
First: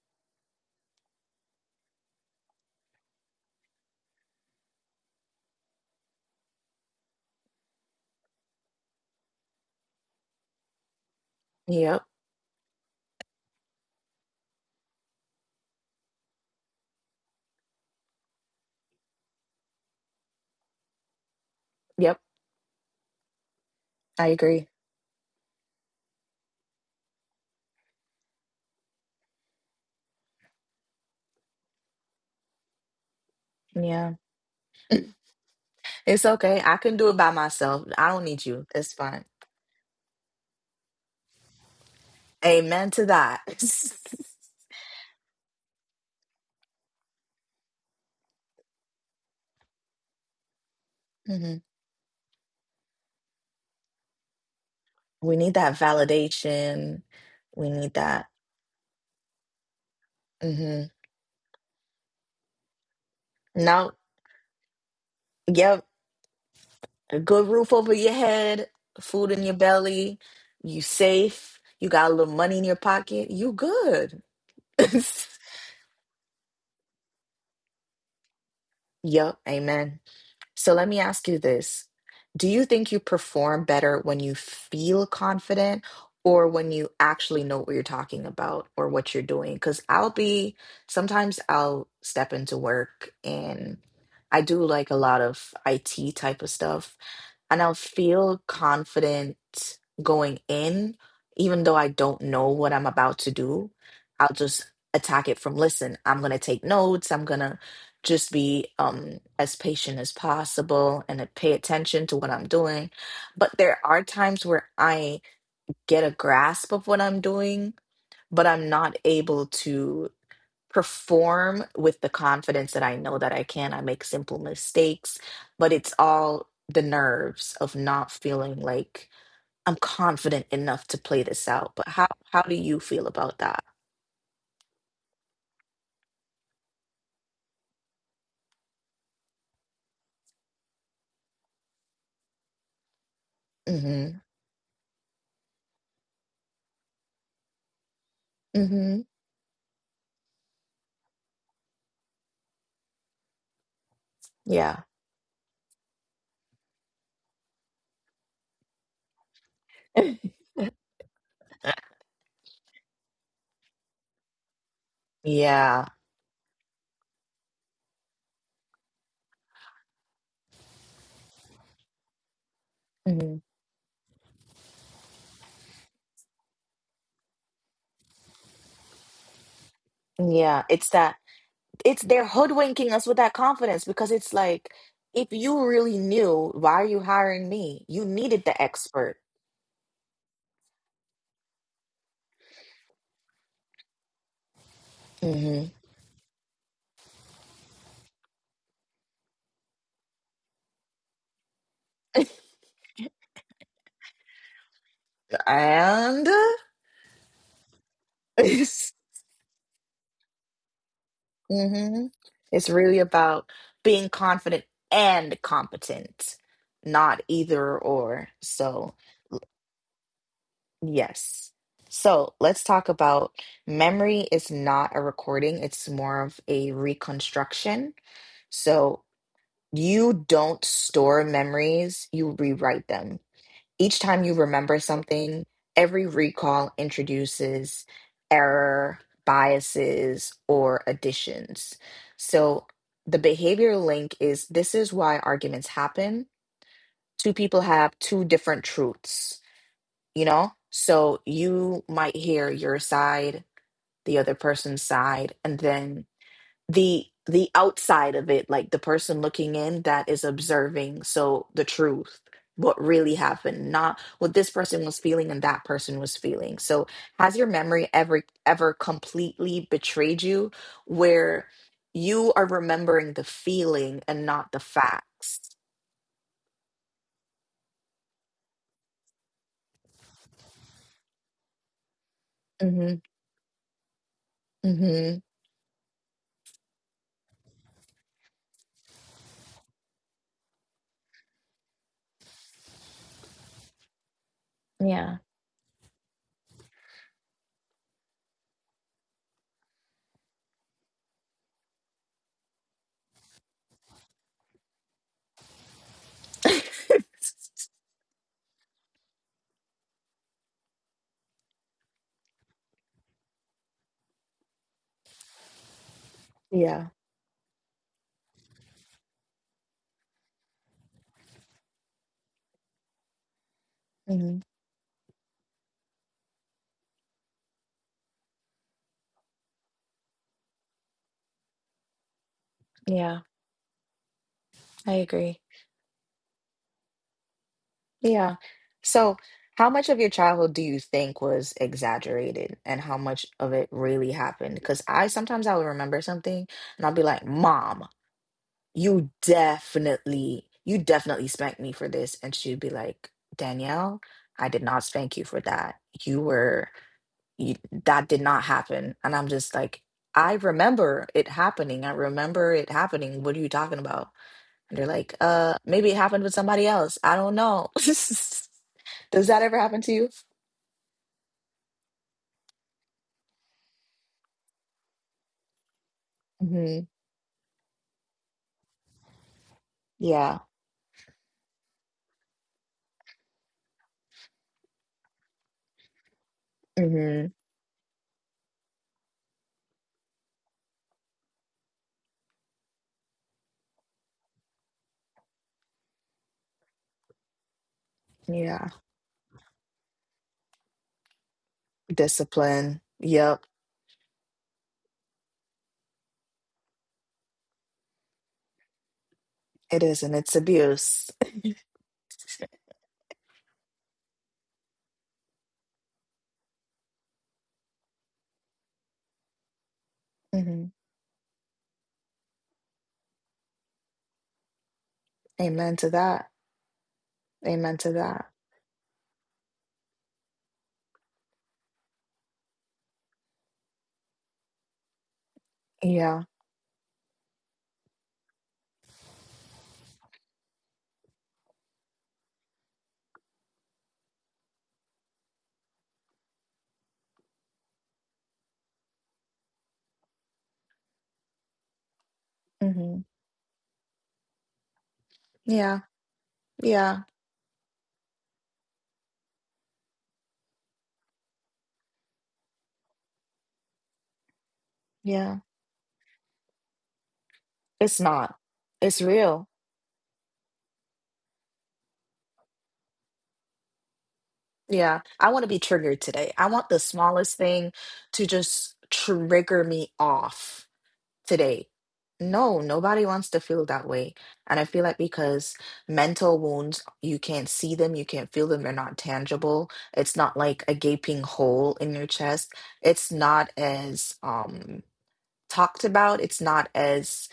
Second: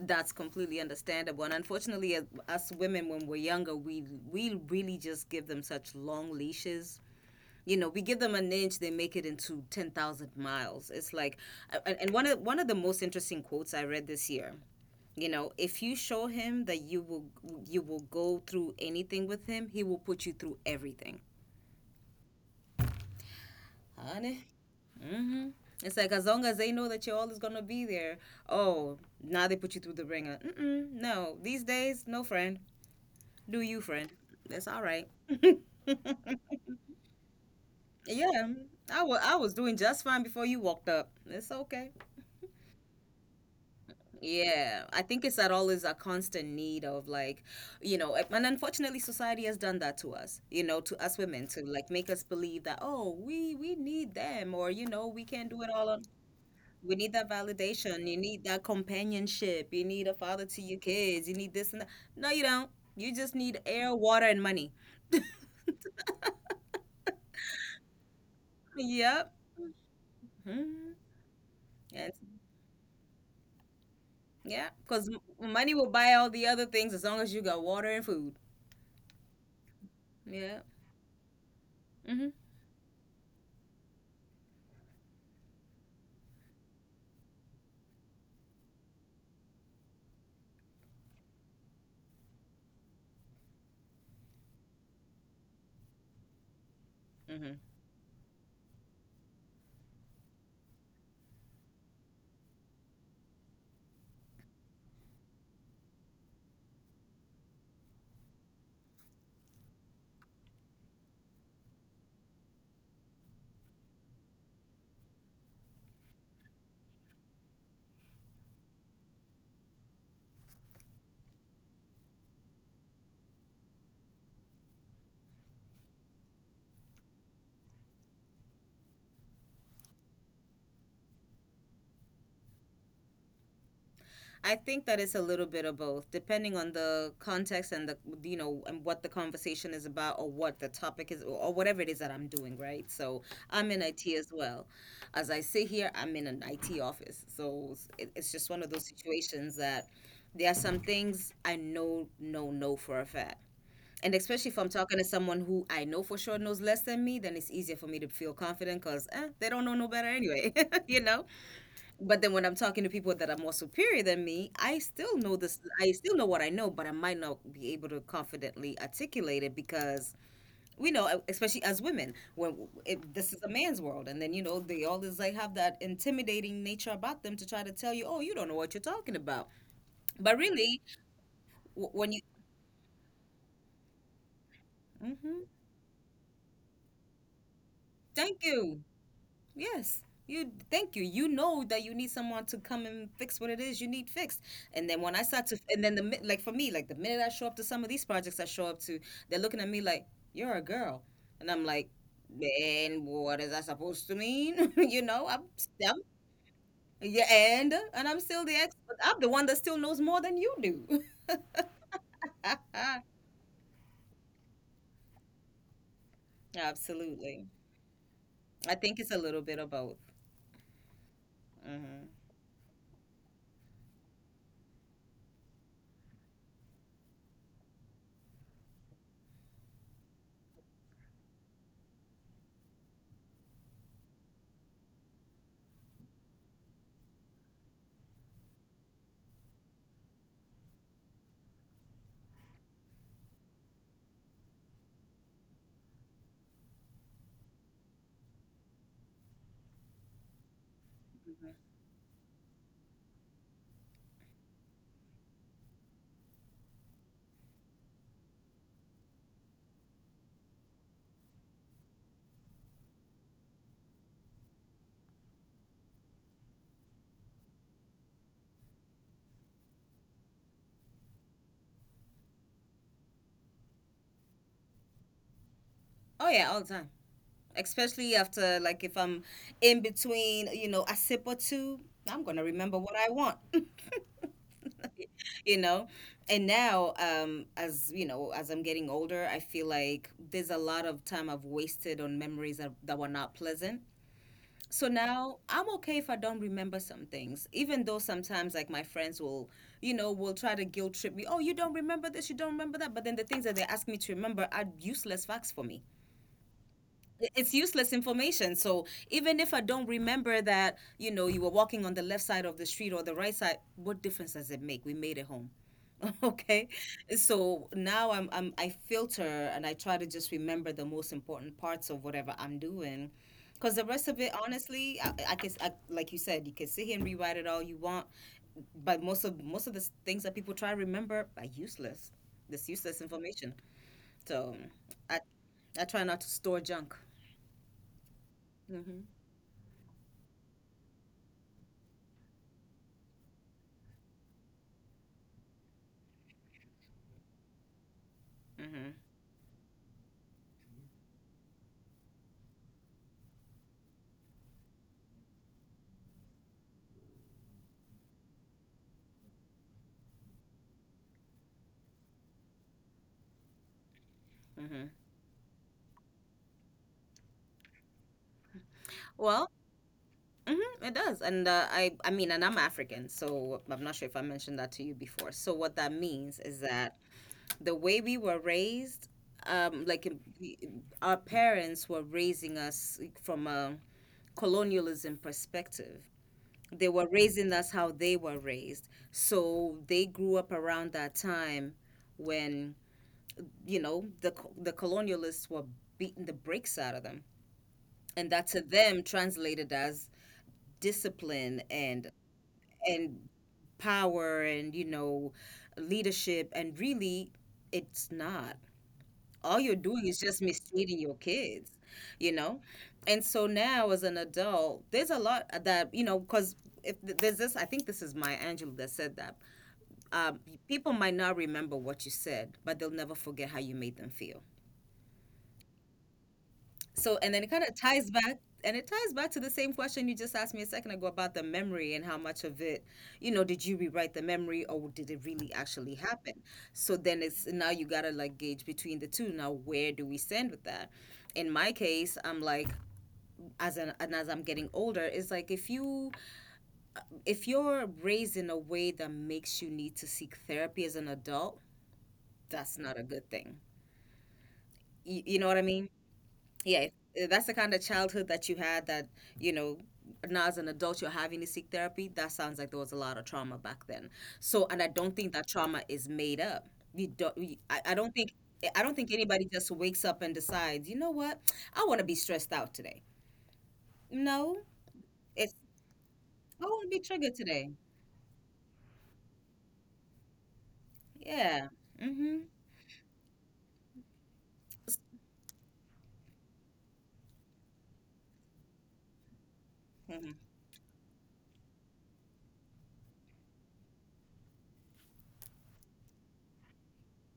B: that's completely understandable. And unfortunately, as us women, when we're younger, we we really just give them such long leashes. You know, we give them an inch, they make it into ten thousand miles. It's like, and
A: Yep.
B: and one of one of the most interesting quotes I read this year. You know, if you show him that you will, you will go through anything with him, he will put you through everything.
A: Yep. I
B: Honey.
A: agree.
B: Hmm. It's like, as long as they know that you're always gonna be there, oh, now they put you through the ringer. Mm-mm, no, these days no, friend. Do you, friend?
A: Yeah.
B: That's all right.
A: It's okay. I can do it by myself. I don't need
B: Yeah.
A: you. It's
B: i was
A: fine.
B: i was doing just fine before you walked up. It's okay.
A: Amen to that.
B: Yeah, I think it's at all is a constant need of, like, you know, and unfortunately society has done that to us, you know, to us women, to
A: Hmm.
B: like make us believe that, oh, we we need them, or you know, we can
A: We
B: not
A: need
B: do it
A: that
B: all on, we
A: validation.
B: need that
A: We need
B: validation, you
A: that.
B: need that companionship, you need a father to your
A: Hmm.
B: kids, you need this and that. No, you don't. You just need air,
A: Now,
B: water and money.
A: yep. A good roof over your head,
B: Yep.
A: food in your belly. You
B: Hmm.
A: safe. You
B: Yes.
A: got a little money in your pocket. You good.
B: Yeah, because money will buy all the other things as long as you got water and food.
A: Yep, amen.
B: Yeah.
A: So let me ask you this.
B: Mm-hmm.
A: Do you think you perform better when you feel confident or when you actually know what you're talking about or what you're doing? Because I'll be, sometimes I'll step into work and I do like a lot of I T type of stuff,
B: Mm-hmm.
A: and I'll feel confident going in, even though I don't know what I'm about to do. I'll just attack it from, listen, I'm going to take notes. I'm going to just be um, as patient as possible and to pay attention to what I'm doing. But there are times where I get a grasp of what I'm doing, but I'm not able to perform with the confidence that I know that I can. I make simple mistakes, but it's all the nerves of not feeling like I'm confident enough to play this out. But how how do you feel about that?
B: I think that it's a little bit of both, depending on the context and the, you know, and what the conversation is about, or what the topic is, or or whatever it is that I'm doing, right? So I'm in I T
A: Mm-hmm.
B: as well. As I sit here, I'm in an I T office, so it- it's just one of those
A: Mm-hmm.
B: situations that there are some things I know know, know for a fact. And especially if I'm
A: Yeah.
B: talking to someone who I know for sure knows less than me, then it's easier for me to feel confident because, eh, they don't know no better anyway, you know? But then when I'm talking to people that are more superior than me, I still know this,
A: Yeah.
B: I still know what I know, but I might not be able to confidently articulate it because we know, e, especially as women, when it, this
A: Hmm.
B: is a man's world, and then you know they always like have that intimidating nature about them to try to tell you, oh, you don't know what you're talking about. But
A: Yeah.
B: really,
A: It's that.
B: w-
A: It's,
B: when you,
A: they're hoodwinking us with that confidence, because it's like, if
B: hmm,
A: you really knew, why are you hiring me? You
B: thank
A: needed the
B: you.
A: expert.
B: Yes. You, thank you. You know that you need someone to come and fix what it is you need fixed. And then when I start to,
A: Hmm.
B: and then the mi- like for me, like the minute I show up to some of these projects I show up to, they're looking at me like, you're a girl, and I'm like, man, what is that supposed to mean? You know, I'm, I'm
A: And
B: yeah, and and I'm still the
A: it's,
B: expert. I'm the one that still knows more than you do.
A: hmm, it's really about being confident and competent, not
B: Absolutely.
A: either or.
B: I
A: So
B: think it's a little bit of both.
A: yes.
B: Hmm.
A: So let's talk about, memory is not a recording, it's more of a reconstruction. So you don't store memories, you rewrite them. Each time you remember something, every recall introduces error, biases, or additions. So the behavior link is, this is why arguments happen. Two people have two different truths, you know? So you might hear your side, the other person's side, and then the the outside of it, like the person looking in that is observing, so the truth, what really happened, not what this person was feeling and that person was feeling. So has your memory ever ever completely betrayed you, where you are remembering the feeling and not the facts?
B: Oh yeah, all the time. Especially after, like, if I'm in between, you know, a sip or two, I'm gonna remember what
A: Mhm.
B: I want,
A: Mhm.
B: you know. And now, um, as you know, as I'm getting older, I feel like there's a lot of time I've wasted on memories that, that were not pleasant. So
A: Yeah.
B: now I'm okay if I don't remember some things, even though sometimes like my friends will, you know, will try to guilt trip me. Oh, you don't remember this, you don't remember that. But then the things that they ask me to remember are useless facts for me. it- it's useless information. So even if I don't remember that, you know, you were walking on the left side of the street or the right side, what difference does it make? We made it home. Okay.
A: Yeah.
B: So now I'm, I'm I filter and I try to just remember the most important parts of whatever I'm doing. Because the rest of it,
A: Mhm.
B: honestly, I, I guess, I, like you said, you can sit here and rewrite it all you want, but most of most of the s- things that people try to remember are useless. This useless
A: Yeah.
B: information. So
A: I
B: I
A: agree.
B: I try not to store junk.
A: Yeah.
B: Mm-hmm.
A: So, how much of your childhood do you think was exaggerated and how much of it really happened? Because I sometimes I would remember something and I'll be like, Mom,
B: Mm-hmm.
A: you definitely, you definitely spanked me for this. And she'd be like, Danielle, I did not spank you for that. You were, you, that did not happen. And I'm just like, I remember it happening. I remember it happening. What are you talking about? And
B: Mm-hmm.
A: they're like, uh, maybe it happened with somebody else. I don't know. Does that
B: Well,
A: ever happen to you?
B: mm-hmm, it does. And uh, I I mean, and I'm African, so I'm not sure if I mentioned that to you before. So what that means is
A: Hmm.
B: that the way we were raised, um, like, in-
A: Yeah.
B: we- our parents were raising us from a colonialism perspective. They were
A: Hmm.
B: raising us how they were raised. So they grew up around that time when, you know, the co- the colonialists were beating the brakes out of them, and that to
A: Yeah.
B: them translated as discipline and
A: Discipline.
B: and
A: Yep.
B: power and, you know, leadership. And really, it's not, all you're
A: It
B: doing
A: is.
B: is
A: And it's
B: just mistreating your
A: abuse.
B: kids, you know. And so now as an adult, there's a lot that, you know, because if th- there's this, I think this is Maya Angelou that said that, um,
A: Hmm.
B: people might not remember what you said, but they'll never forget how you made them feel.
A: Amen to that.
B: So, and then it kind of
A: Amen to
B: ties
A: that.
B: back, and it ties back to the same question you just asked me a second ago about the memory and how much of it, you know, did you rewrite the memory, or did it really actually
A: Yeah.
B: happen? So then it's now you gotta like gauge between the two. Now, where do we stand with that? In my case, I'm like, as an, and as I'm getting older, it's like if you, if you're raised in a way that makes you need to seek therapy as an adult, that's not a
A: Hmm.
B: good thing. You, you know what I
A: Yeah.
B: mean? Yeah.
A: Yeah.
B: Uh, that's the kind of childhood that you had, that, you know, now as an adult you're having to seek therapy. That sounds like there was a lot of trauma back then. So, and I don't think
A: Yeah.
B: that trauma is made up. You don't, you, I, I
A: It's
B: don't think,
A: not.
B: eh, I don't
A: It's
B: think anybody
A: real.
B: just wakes up and decides, you know what, I want to be stressed out today. No.
A: Yeah. I want to
B: It's,
A: be triggered today. I
B: I
A: want
B: want
A: the
B: to be triggered
A: smallest
B: today.
A: thing to just trigger me off
B: Yeah.
A: today.
B: Mm-hmm.
A: No, nobody wants to feel that way. And I feel like because mental wounds, you can't see them, you can't feel them, they're not tangible. It's
B: Mm-hmm.
A: not like a gaping hole in your chest. It's not as um talked about. It's not as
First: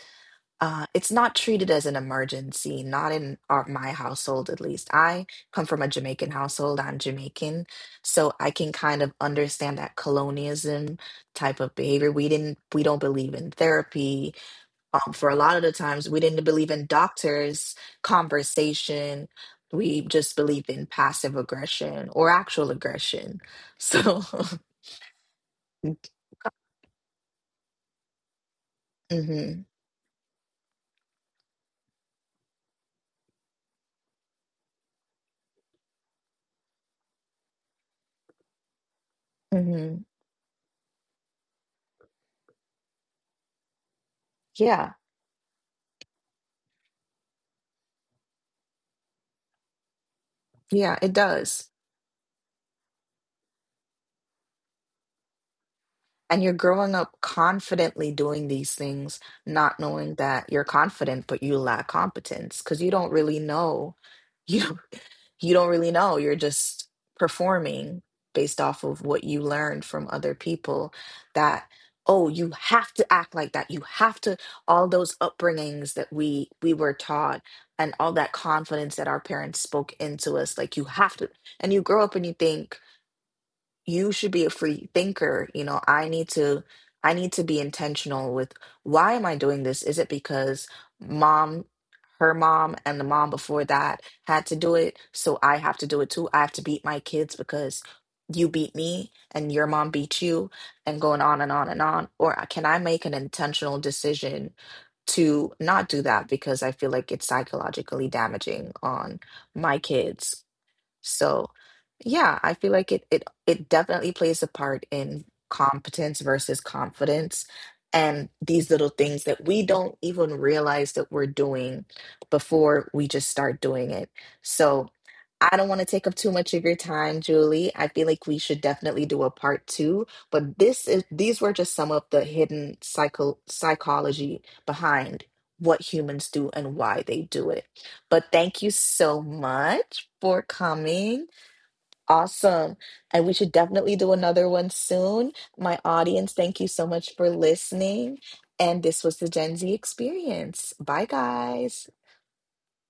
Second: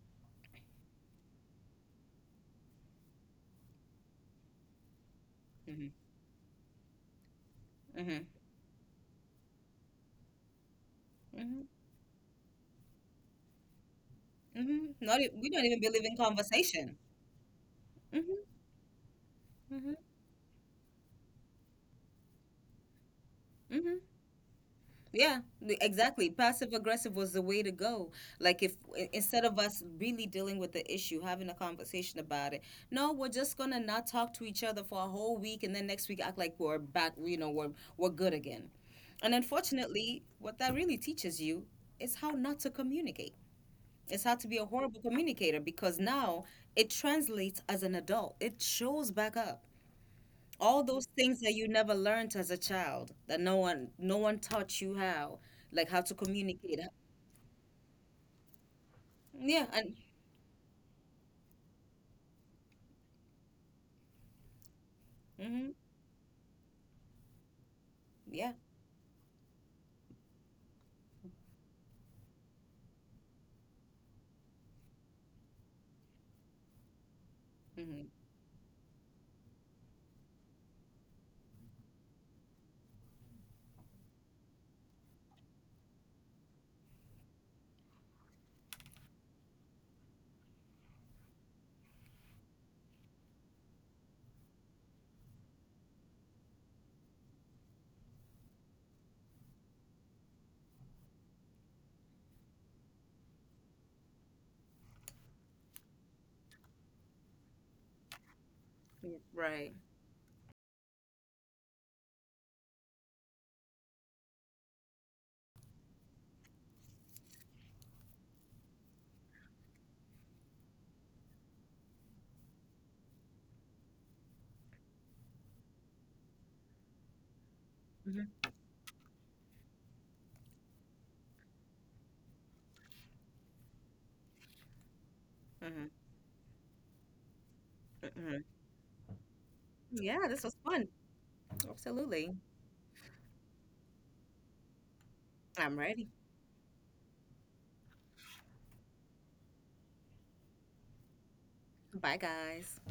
A: uh it's not treated as an emergency, not in our, my household at least. I come from a
B: Mm-hmm.
A: Jamaican household. I'm Jamaican,
B: Mm-hmm.
A: so I can kind of understand that colonialism type of
B: Mm-hmm.
A: behavior. We didn't we don't believe in therapy,
B: Mm-hmm.
A: um,
B: Not e-
A: for a
B: we
A: lot of
B: don't
A: the
B: even believe
A: times
B: in
A: we didn't believe in
B: conversation.
A: doctors,
B: Mm-hmm.
A: conversation,
B: Mm-hmm.
A: we just believe in passive aggression or actual aggression,
B: Mm-hmm.
A: so
B: Yeah, th- exactly. Passive aggressive was the way to go. Like if I- instead of
A: hmm
B: us really dealing with the issue, having a conversation about it, no, we're just gonna not talk to each other for a whole week, and then next week act like we're back. You know, we're we're good again. And
A: hmm
B: unfortunately, what that really teaches you is how not to communicate. It's how to be a
A: yeah.
B: horrible communicator, because now it translates as an adult. It shows back up. All
A: Yeah,
B: those
A: it
B: things that you
A: does.
B: never learned as a child, that no one no one taught you, how, like how to
A: And you're
B: communicate.
A: growing up confidently doing these things,
B: Yeah.
A: not
B: And
A: knowing that you're confident but you lack competence because you don't really know, you you
B: hmm.
A: don't really know. You're just performing
B: Yeah.
A: based off of what you learned from other people, that, oh, you have to act like that, you have to, all those upbringings that we we were taught, and
B: Hmm.
A: all that confidence that our parents spoke into us, like, you have to. And you grow up and you think you should be a free thinker, you know, i need to I need to be intentional with, why am I doing this? Is it because Mom, her mom, and the mom before that had to do it, so I have to do it too? I have to beat my kids because you beat me and your mom beat you, and going on and on and on? Or uh, can I make an intentional decision to not do that because I feel like it's psychologically damaging on
B: Right.
A: my kids? So, yeah, I feel like it it it definitely plays a part in competence versus confidence, and these little things that we don't even realize that we're doing before we just start doing it. So, I don't want to take up too much of your time, Julie. I feel like
B: Hmm.
A: we should definitely do a part two, but this is these were just some of the hidden psycho psychology behind
B: Hmm.
A: what humans do and why they do it. But
B: Hmm.
A: thank you so much
B: Yeah,
A: for
B: this was fun.
A: coming.
B: Absolutely.
A: Awesome. And we should definitely do another one soon.
B: I'm
A: My
B: ready.
A: audience, thank you so much for listening. And this was the Gen Z experience. Bye, guys.
B: Bye guys.